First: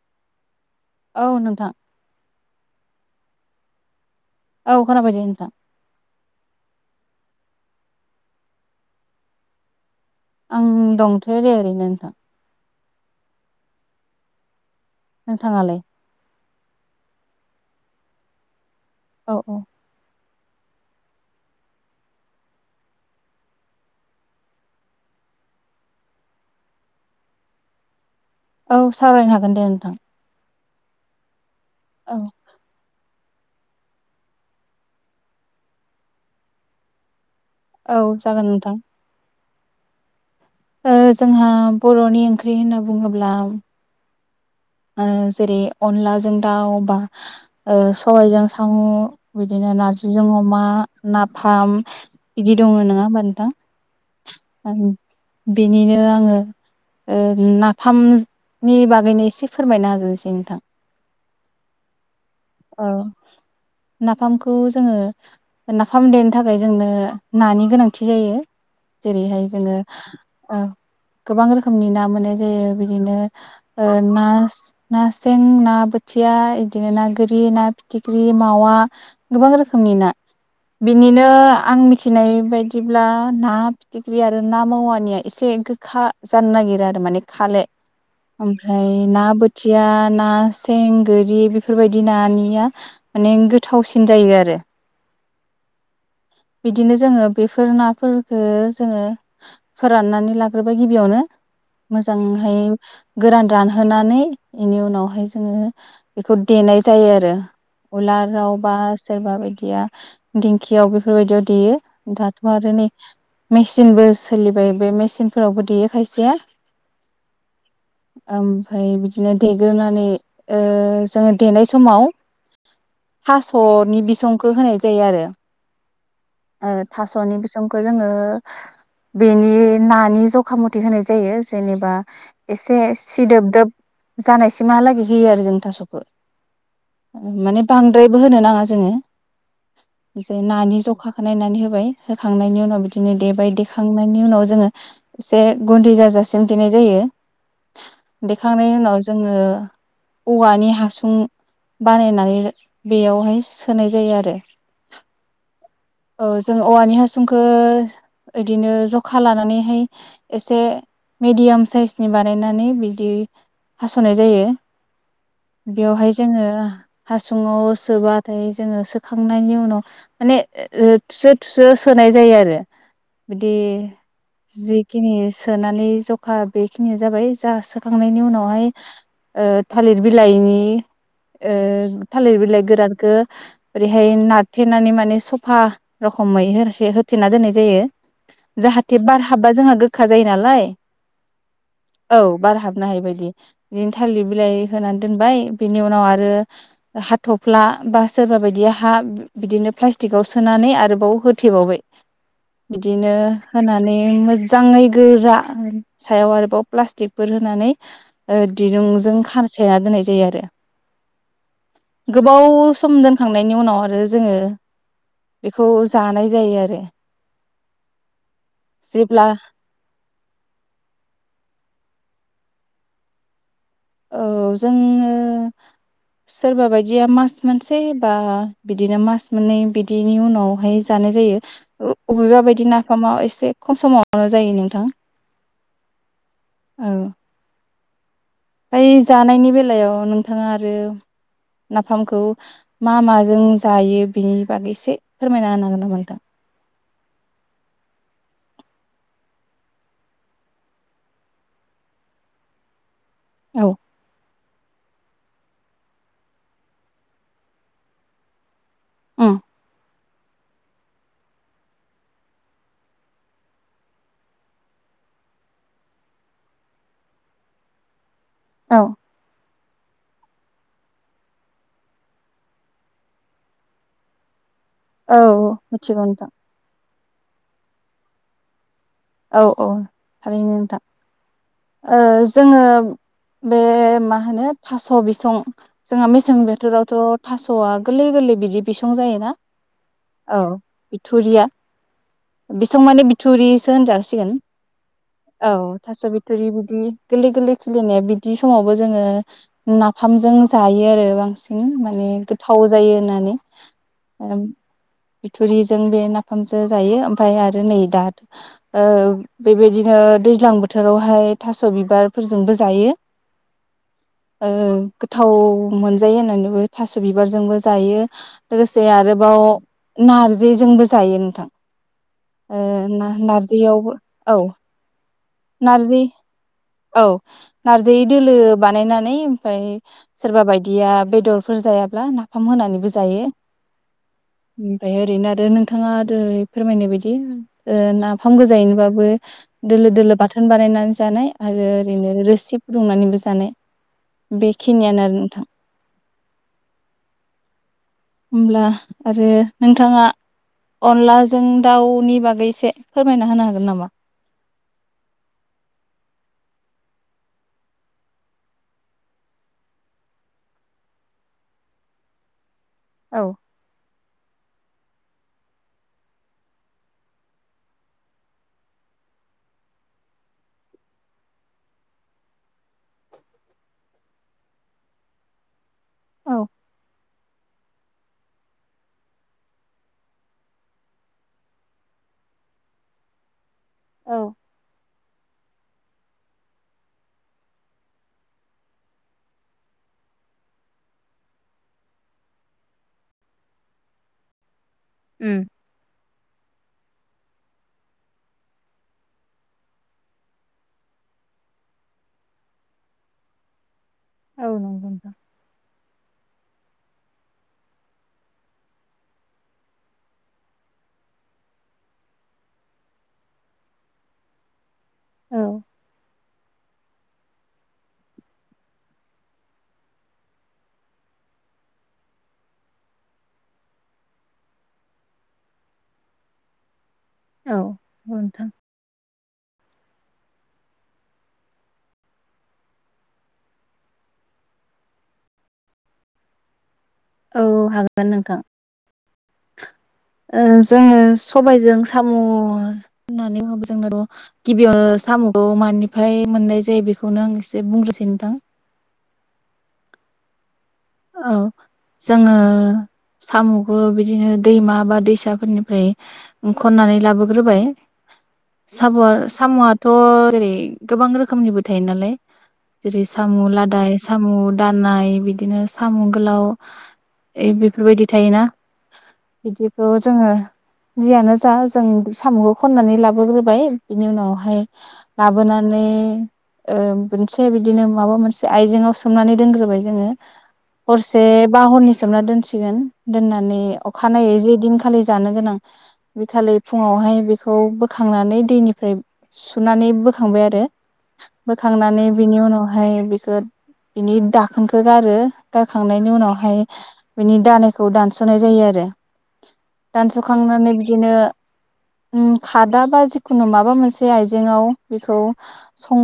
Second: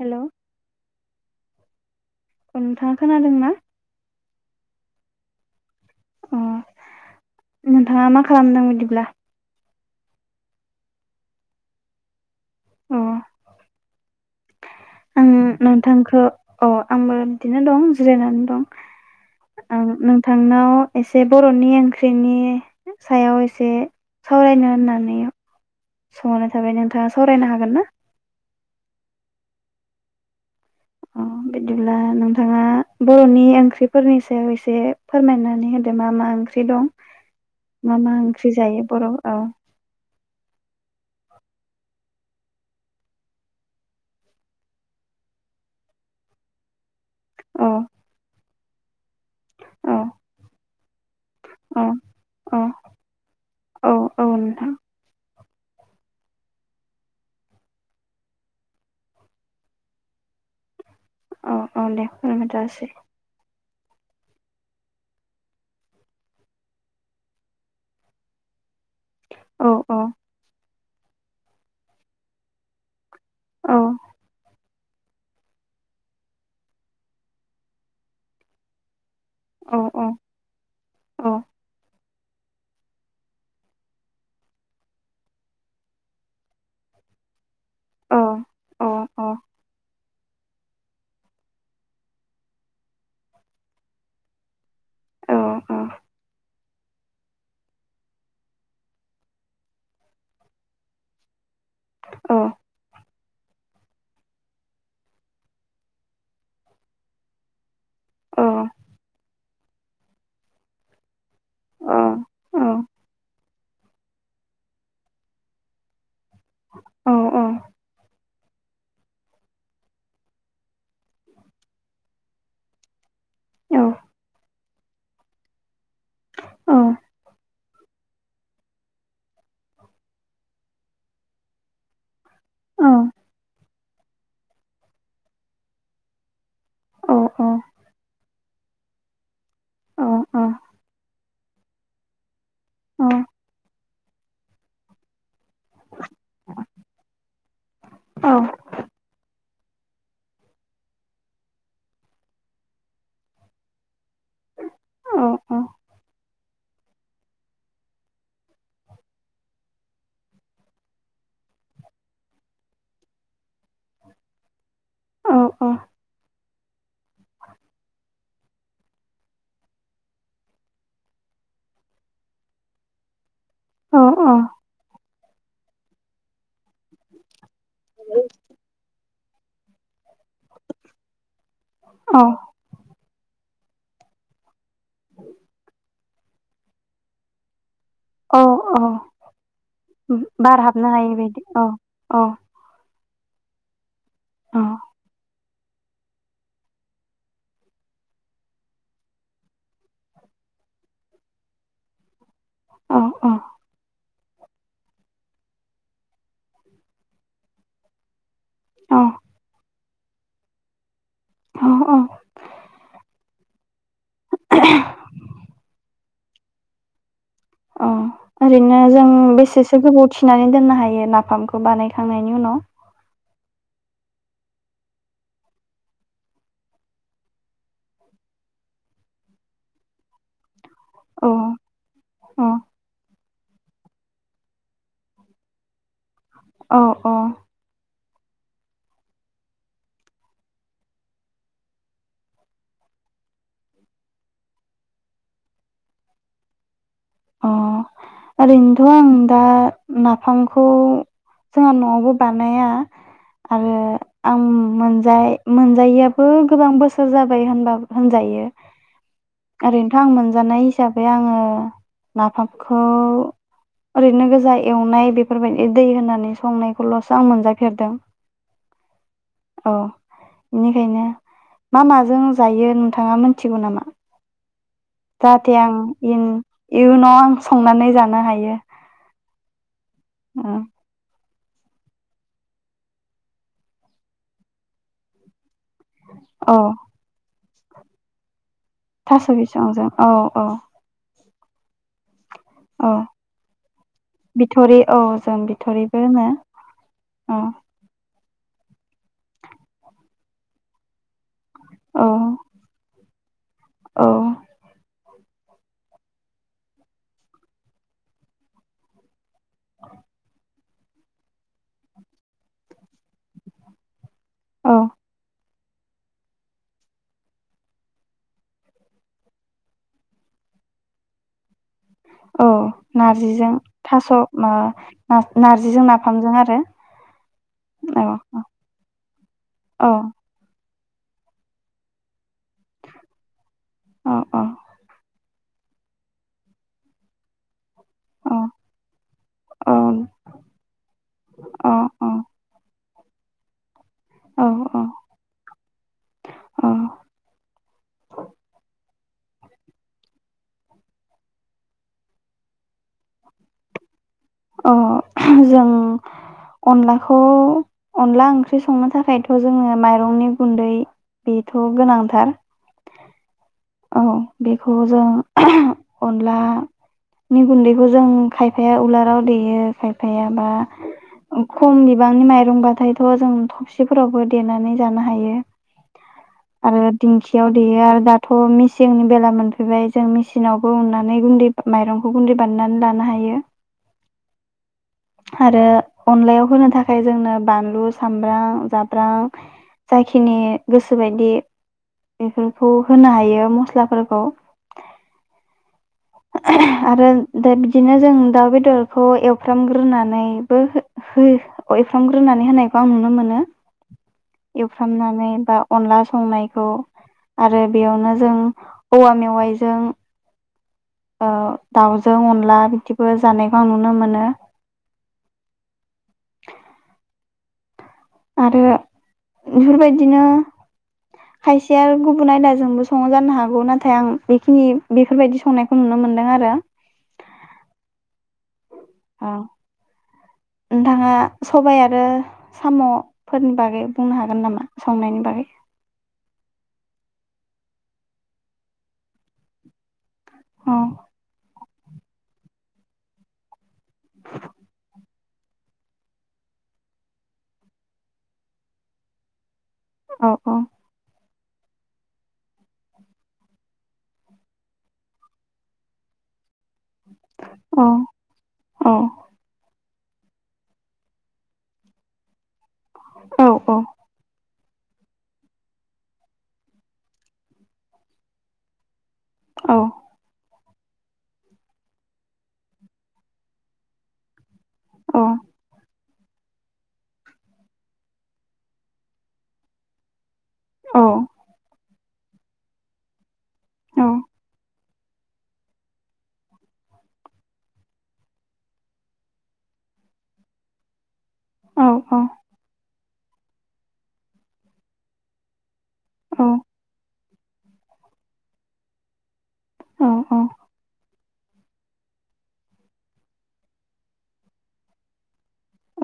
हेल' औ नोंथां नोंथाङा खोनादोंना औ खोनाबाय द नोंथां अ नोंथाङा मा खालामदों बिदिब्ला आं दंथो दे ओरैनो नोंथां अ आं नोंथाङालाय नोंथांखौ अ आंबो बिदिनो दं जिरायनानै दं औ औ आ नो नोंथांनाव एसे बर'नि ओंख्रिनि सायाव एसे सावरायनो होननानै सोंहरनाय थाबाय नोंथाङा सावरायनो हागोन ना? औ सावरायनो हागोन दे नोंथां अह बिदिब्ला औ नोंथाङा बर'नि ओंख्रिफोरनि सायाव एसे फोरमायनानै होदो मा मा ओंख्रि दं मा औ मा जागोन ओंख्रि नोंथां जायो बर' औ जोंहा बर'नि ओंख्रि होनना बुङोब्ला जेरै अनलाजों दाउ बा औ ओ सबाइजों साम' बिदिनो औ नारजिजों अमा नाफाम औ बिदि औ दङ नङा होमबा औ औ नोंथां नोंथां [unintelligible] बेनिनो आङो ओ नाफामनि बागैनो एसे फोरमायना होग्रोसै नोंथां अह अह दे फोरमायना औ होसै नाफामखौ जोङो नाफाम देनो थाखाय जोंनो नानि गोनांथि जायो जेरैहाय औ जोङो औ ओ गोबां रोखोमनि ना मोनो जेरै बिदिनो औ ओ ना ना सें ना बोथिया बिदिनो ना गोद फिख्रि ना फिथिख्रि मावा गोबां रोखोमनि औ ना औ बिनिनो आं मिथि मिथिनाय बायदिब्ला ना फिथिख्रि आरो ना मावानिया एसे गोखा जानो नागिरो आरो माने खाले औ औ ओमफ्राय औ ना बोथिया ना सें गोरि बेफोरबायदि बिदि नानिया माने गोथावसिन जायो आरो औ बिदिनो जोङो बेफोर नाफोरफोरखौ जोङो फोराननानै लाग्रोबाय गिबियावनो औ मोजांहाय गोरान रानहोनानै बेनि उनावहाय जोङो बेखौ देनाय जायो आरो औ उलराव बा सोरबा बायदि दिंखियावबो बेफोरबायदियाव देयो औ दाथ' आरो नै मेचिनबो सोलिबाय बे मेसिनफोरावबो देयो खायसेया औ औ ओमफ्राय बिदिनो देग्रोनानै ओ जोङो देनाय समाव थास'नि बिसंखौ होनाय जायो आरो ओ थास'नि बिस खौ जोङो बेनि नानि ज'खा मथे होनाय जायो जेनेबा एसे सिदोब दोब जानायसिमहालागै होयो आरो जों थास'खौ औ माने बांद्रायबो होनो नाङा जोङो ज नानि ज [unintelligible] अखाखौ [unintelligible] नायनानै होबाय होखांनायनि उनाव उनाव बिदिनो देबाय देखांनायनि उनाव जोङो एसे गुनदै जाजासिम देनाय जायो देखांनायनि उनाव जोङो औवानि हासुं बानायनानै बेयावहाय सोनाय जायो आरो अ औ औ जों औवानि हासुंखौ बिदिनो जखा लानानैहाय एसे मिेडियाम साइसनि बानायनानै बिदि हास'नाय जायो बेवहाय जोङो हासुङाव सोबाथाय जोङो सोखांनायनि उनाव माने थुसो थुसो सोनाय जायो आरो बिदि जिखिनि सोनानै ज'खा बेखिनिया जाबाय जा सोखांनायनि उनावहाय ओ थालिर बिलाइनि ओ थालिर बिलाइ गोरानखौ ओरैहाय नारथेनानै माने सब स'फा रखोमै होसे होथेना दोननाय जायो औ औ जाहाथे बार हाबबा जोंहा गोखा जायो बार नालाय हाबनो हायै बायदि औ औ बार हाबनो हायै बायदि ओम थालिर बिलाइ औ होनानै दोनबाय बिनि उनाव आरो हाथ'फ्ला बा सोरबा बायदिया हा बिदिनो फ्ला- सटिकाव सोनानै आरोबाव होथेबावबाय औ बिदिनो औ होनानै मोजां मोजाङै गोरा सायाव आरोबाव प्लास्टिकफोर होनानै दिरुंजों औ खाथेनानै दोननाय जायो आरो औ गोबाव सम दोनखां- थांनायनि उनाव आरो जोङो बेखौ जानाय जायो आरो औ ओरैनो जों जेब्ला बेसेसो गोबाव थिनानै दोननो हायो नाफामखौ बानाय खांनायनि उनाव औ जोङो सोरबा बायदिया मास मोनसे बा बिदिनो मास मोननै बिदिनि उनावहाय जानाय औ जायो अबेबा औ बायदि नाफामा एसे खम समावनो जायो नों थां औ औ फाय जानायनि बेलायाव नोंथाङा आरो नाफामखौ मा माजों जायो बेनि बागै एसे फोरमायना होनागोन नामा नोंथां? अ ओरैनोथ' आं दा नाफामखौ जोंहा न'आवबो बानाया औ आरो आं मोनजा मोनजायैआाबो गोबां बोसोर जाबाय होनबा होनजायो उम आरो थां मोनजानाय हिसाबै आङो नाफामखौ ओरैनो गोजा एवनाय बेफोरबायदि दै होनानै संनायखौल'सो आं मोनजाफेरदों औ औ बेनिखायनो मा माजों जायो नोंथाङा मिथिगौ नामा? औ जाहाथे आं मिथिगौ इन नोथां इयुनाव आं संनानै जानो हायो। औ औ थारैनो नोंथां ओ जोङो बे मा होनो थास' बिसं जोंहा मेसें औ बोथोरावथ' थास' स'आ गोरलै गोरलै बिदि बिसं थास' जायोना बिसंजों औ औ बिसुं औ माने बिथुरिसो होनजासिगोन बिथरि औ जों औ बिथरिबो थास' बि होनो थोरि बिदि गोरलै औ गोरलै खेलेनाया बि दि समावबो जोङो नाफामजों जायो आरो बांसिन बिदिनो औ माने गोथाव जायो होननानै औ ओम [unintelligible] बिथुरिजों बे नाफामजों जायो ओमफ्राय आरो नै दा ओ बेबायदिनो दैज्लां बोथोराव हाय थास' बिबारफोरजोंबो जायो। ओ औ गोथाव मोनजायो होननानैबो थास' बिबारजोंबो जायो लोगोसे आरोबाव नारजिजोंबो जायो नोंथां औ ओ ना नारजिजों नारजियावबो थास' औ मा नारजिजों नारजि नाफामजों आरो औ नारजि औ दोलो बानायनानै ओमफ्राय औ सोरबा बायदि दिया बेदरफोर जायाब्ला ना फाम होनानैबो जायो औ ओमफ्राय ओरैनो आरो आरो नोंथाङा दहाय फोरमायनाय बायदि ओ नाफाम औ गोजायैनोबाबो औ दोलो दोलो बाथोन बानायनानै जानाय आरो ओरैनो रोसि फुदुंनानैबो जानाय औ बेखिनियानो नोंथां। होमब्ला आरो नोंथाङा अनलाजों दाउनि बागै एसे फोरमायना होनो हागोन नामा? अ जों अनलाखौ अनला ओंख्रि संनो थाखायथ' जोङो माइरंनि गुन्दै बेथ' गोनांथार औ औ बेखौ जों ओह अनलानि गुन्दैखौ जों खायफाया उलाराव देयो खायफायाबा खम बिबांनि माइरंबाथायथ' जों थबसिफोरावबो देनानै जानो हायो औ आरो दिंखियाव देयो आरो दा थ' मेचिकनि बेला मोनफैबाय जों मेचिनावबो उननानै गुन्दै माइरंखौ गुन्दै बानायनानै लानो हायो औ आरो अनलायाव होनो थाखाय जोंनो बानलु सामब्राम जाब्रां जाखिनि गोसोबादि बेफोरखौ होनो हायो मसलाफोरखौ उम ओह आरो दा बिदिनो जों दाउ बेदरखौ एवफ्रामग्रोनानैबो ओ एवफ्रामग्रोनानै होनायखौ आं नुनो मोनो औ नंगौ नोंथां एवफ्रामनानै बा अनला संनाय औ आरो बेयावनो जों औवा मेवाइजों ओ दाउजों अनला बिदिबो जानायखौ आं नुनो मोनो औ आरो बेफोरबादिनो खायसेआ गुबुन आयदाजोंबो सङो जानो हागौ नाथाय आं बेखिनि बेफोरबादि संनायखौ नुनो मोनदों आरो औ नोंथां औ नोंथांआ सबाइ आरो साम'फोरनि बागै बुंनो हागोन नामा संनायनि बागै औ हागोन नोंथां ओ औ जोङो सबायजों साम' होननानै बुङोब्ला जोंनो' गिबिआवनो साम'खौ मानिफ्राय मोननाय जायो बेखौनो आं एसे बुंग्रोसै नोंथां औ औ औ जोङो साम'खौ बिदिनो दैमा बा दैसाफोरनिफाय ख'ननानै लाबोग्रोबाय औ साम' साम'आ थ' जेरै गोबां रोखोमनिबो थायो नालाय जेरै सामु औ लादाय सामुन दाननाय बिदिनो सामु गोलाउ ओ बेफोरबादि थायोना औ बिदिखौ जोङो जियानो जा जों साम'खौ खननानै लाबोग्रोबाय बेनि उनावहाय हो औ लाबोननानै ओ मोनसे बिदिनो माबा मोनसे आयजेआव सोमनानै दोनग्रोबाय जोङो हरसे बा हरनि सोमना दोनसिगोन दोना माने औ अखानायै जि दिनखालि जानो गोनां बिखालि फुआवहाय बेखौ बोखांनानै दैनिफ्राय सुनानै बोखांबाय आरो औ बोखांनानै बिनि उनावहाय बे खो बिनि दाखोनखौ गारो खांनायनि उनावहाय बिनि दानेखौ दानस'नाय जायो आरो औ औ दानस'खांनानै बिदिनो उम खादा बा जिखुनो माबा मोनसे आइजेंआव बेखौ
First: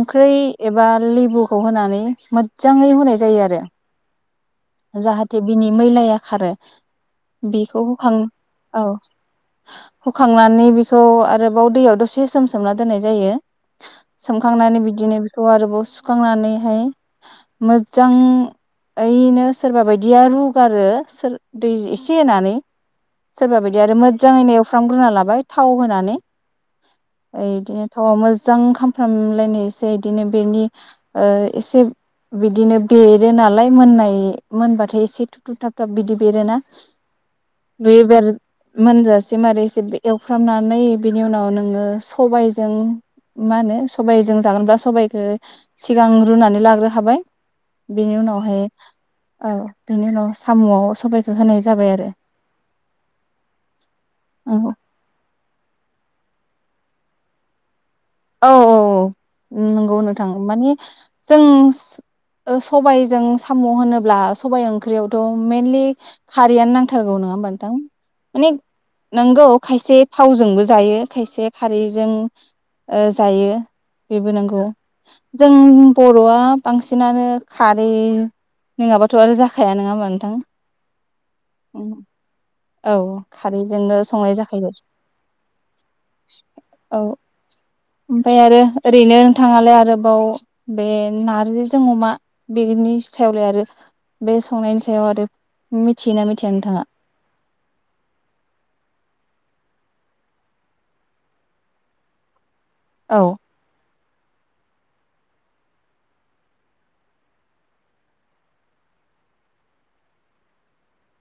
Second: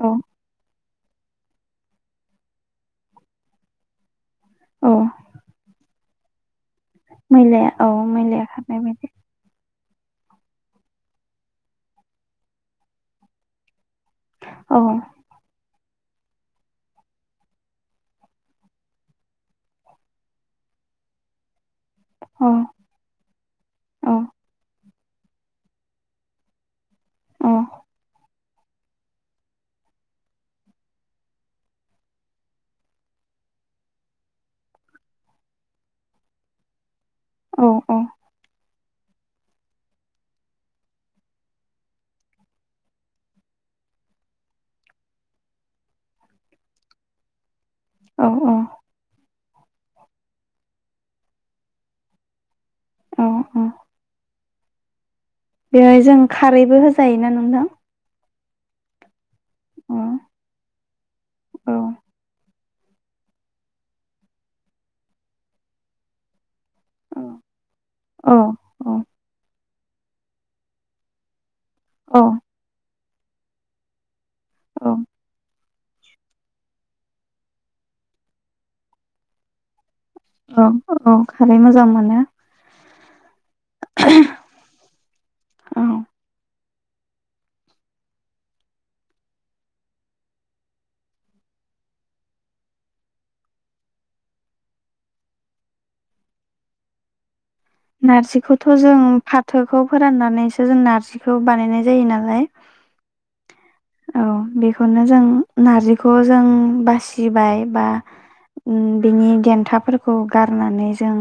औ ए बा लेबुखौ होनानै मोजाङै होनाय जायो आरो औ जाहाथे बिनि मैलाया खारो मैलाया बेखौ औ होखां मैलाया खारनाय औ बायदि हुखांनानै बेखौ आरोबाव दैयाव दसे सोम सोमना दोननाय जायो सोमखांनानै औ बिदिनो बेखौ आरोबाव सु खांनानैहाय मोजां ओइैनो सोरबा बायदिया रुग आरो सोर दै एसे अ होनानै सोरबा बायदि आरो अ मोजाङैनो एवफ्राम रुना लाबाय थाव होनानै अ एदिनो थावा मोजां खामफ्राम लायनाय एसे बेनि एसे बेदिनो बेरो ना नलाय मोननाय मोनबाथाय एसे थु थुब थाब थाब बिदि बेरोना औ औ बै बेर मोनजासे मारैसे एवफ्रामनानै बिनि उनाव नोङो सबाइजों मा होनो सबाइजों जागोनब्ला सबाइखौ सिगां रुनानै लाग्रो हाबाय औ औ औ बेनि उनाव साम'आव सबाइखौ होनाय जाबाय आरो औ औ औ बेहाय जों खारैबो होजायोना नोंथां औ औ नंगौ औ होननो थाङो माने जों औ सबाइजों साम' होनोब्ला सबाइ ओंख्रियावथ' मेनलि खारैयानो नां थारगौ औ नङा होमबा नोंथां माने औ नोंगौ खायसे थावजोंबो जायो खायसे हारिजों ओ जायो बेबो नंगौ औ जों बर'आ बांसिनानो खारै नङाबाथ' आरो जाखाया नङाबा औ औ खारै मोजां मोनो औ खारैजोंनो संनाय जाखायो औ औ ओमफ्राय आरो ओरैनो नोंथाङालाय आरोबाव बे नारजिजों अमा बेनि सायावलाय आरो बे संनायनि सायाव आरो मिथियोना मिथिया नोंथाङा? नारजिखौथ' जों फाथोखौ फोराननानैसो जों नार्जिखौ बानायनाय जायो नालाय औ औ बेखौनो जों नारजिखौ जों बासिबाय बा बिनि देन्थाफोरखौ गारनानै जों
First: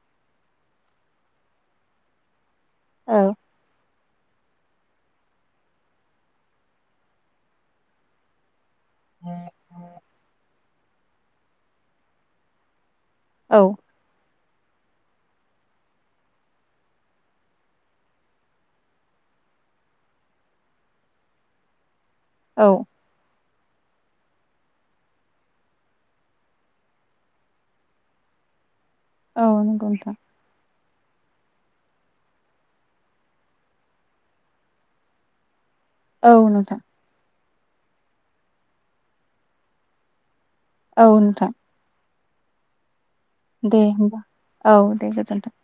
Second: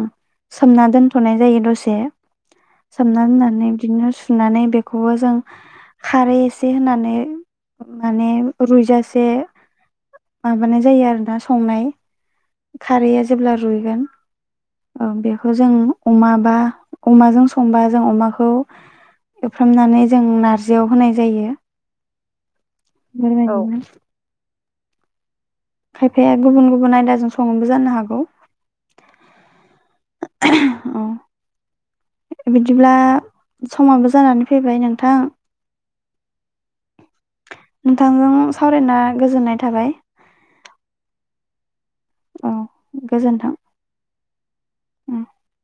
सोमना दोन थनाय जायो दसे औ सोमना दोननानै बिदिनो सुनानै बेखौबो जों खारै एसे होनानै माने रुइजासे माबानाय जायो आरोना संनाय खारैया जेब्ला औ रुइगोन औ बेखौ जों अमा बा अमाजों संबा जों अमाखौ एवफ्रामनानै जों नारजियाव होनाय जायो औ म [unintelligible] [inaudible] खायफाया गुबुन गुबुन आयदाजों सङोबो जानो हागौ औ नंगौ नोंथां औ बिदिब्ला समाबो जानानै फैबाय नोंथां औ नोंथां नोंथांजों सावरायना गोजोननाय थाबाय औ नोंथां औ गोजोन्थों। दे होनबा औ दे गोजोनथों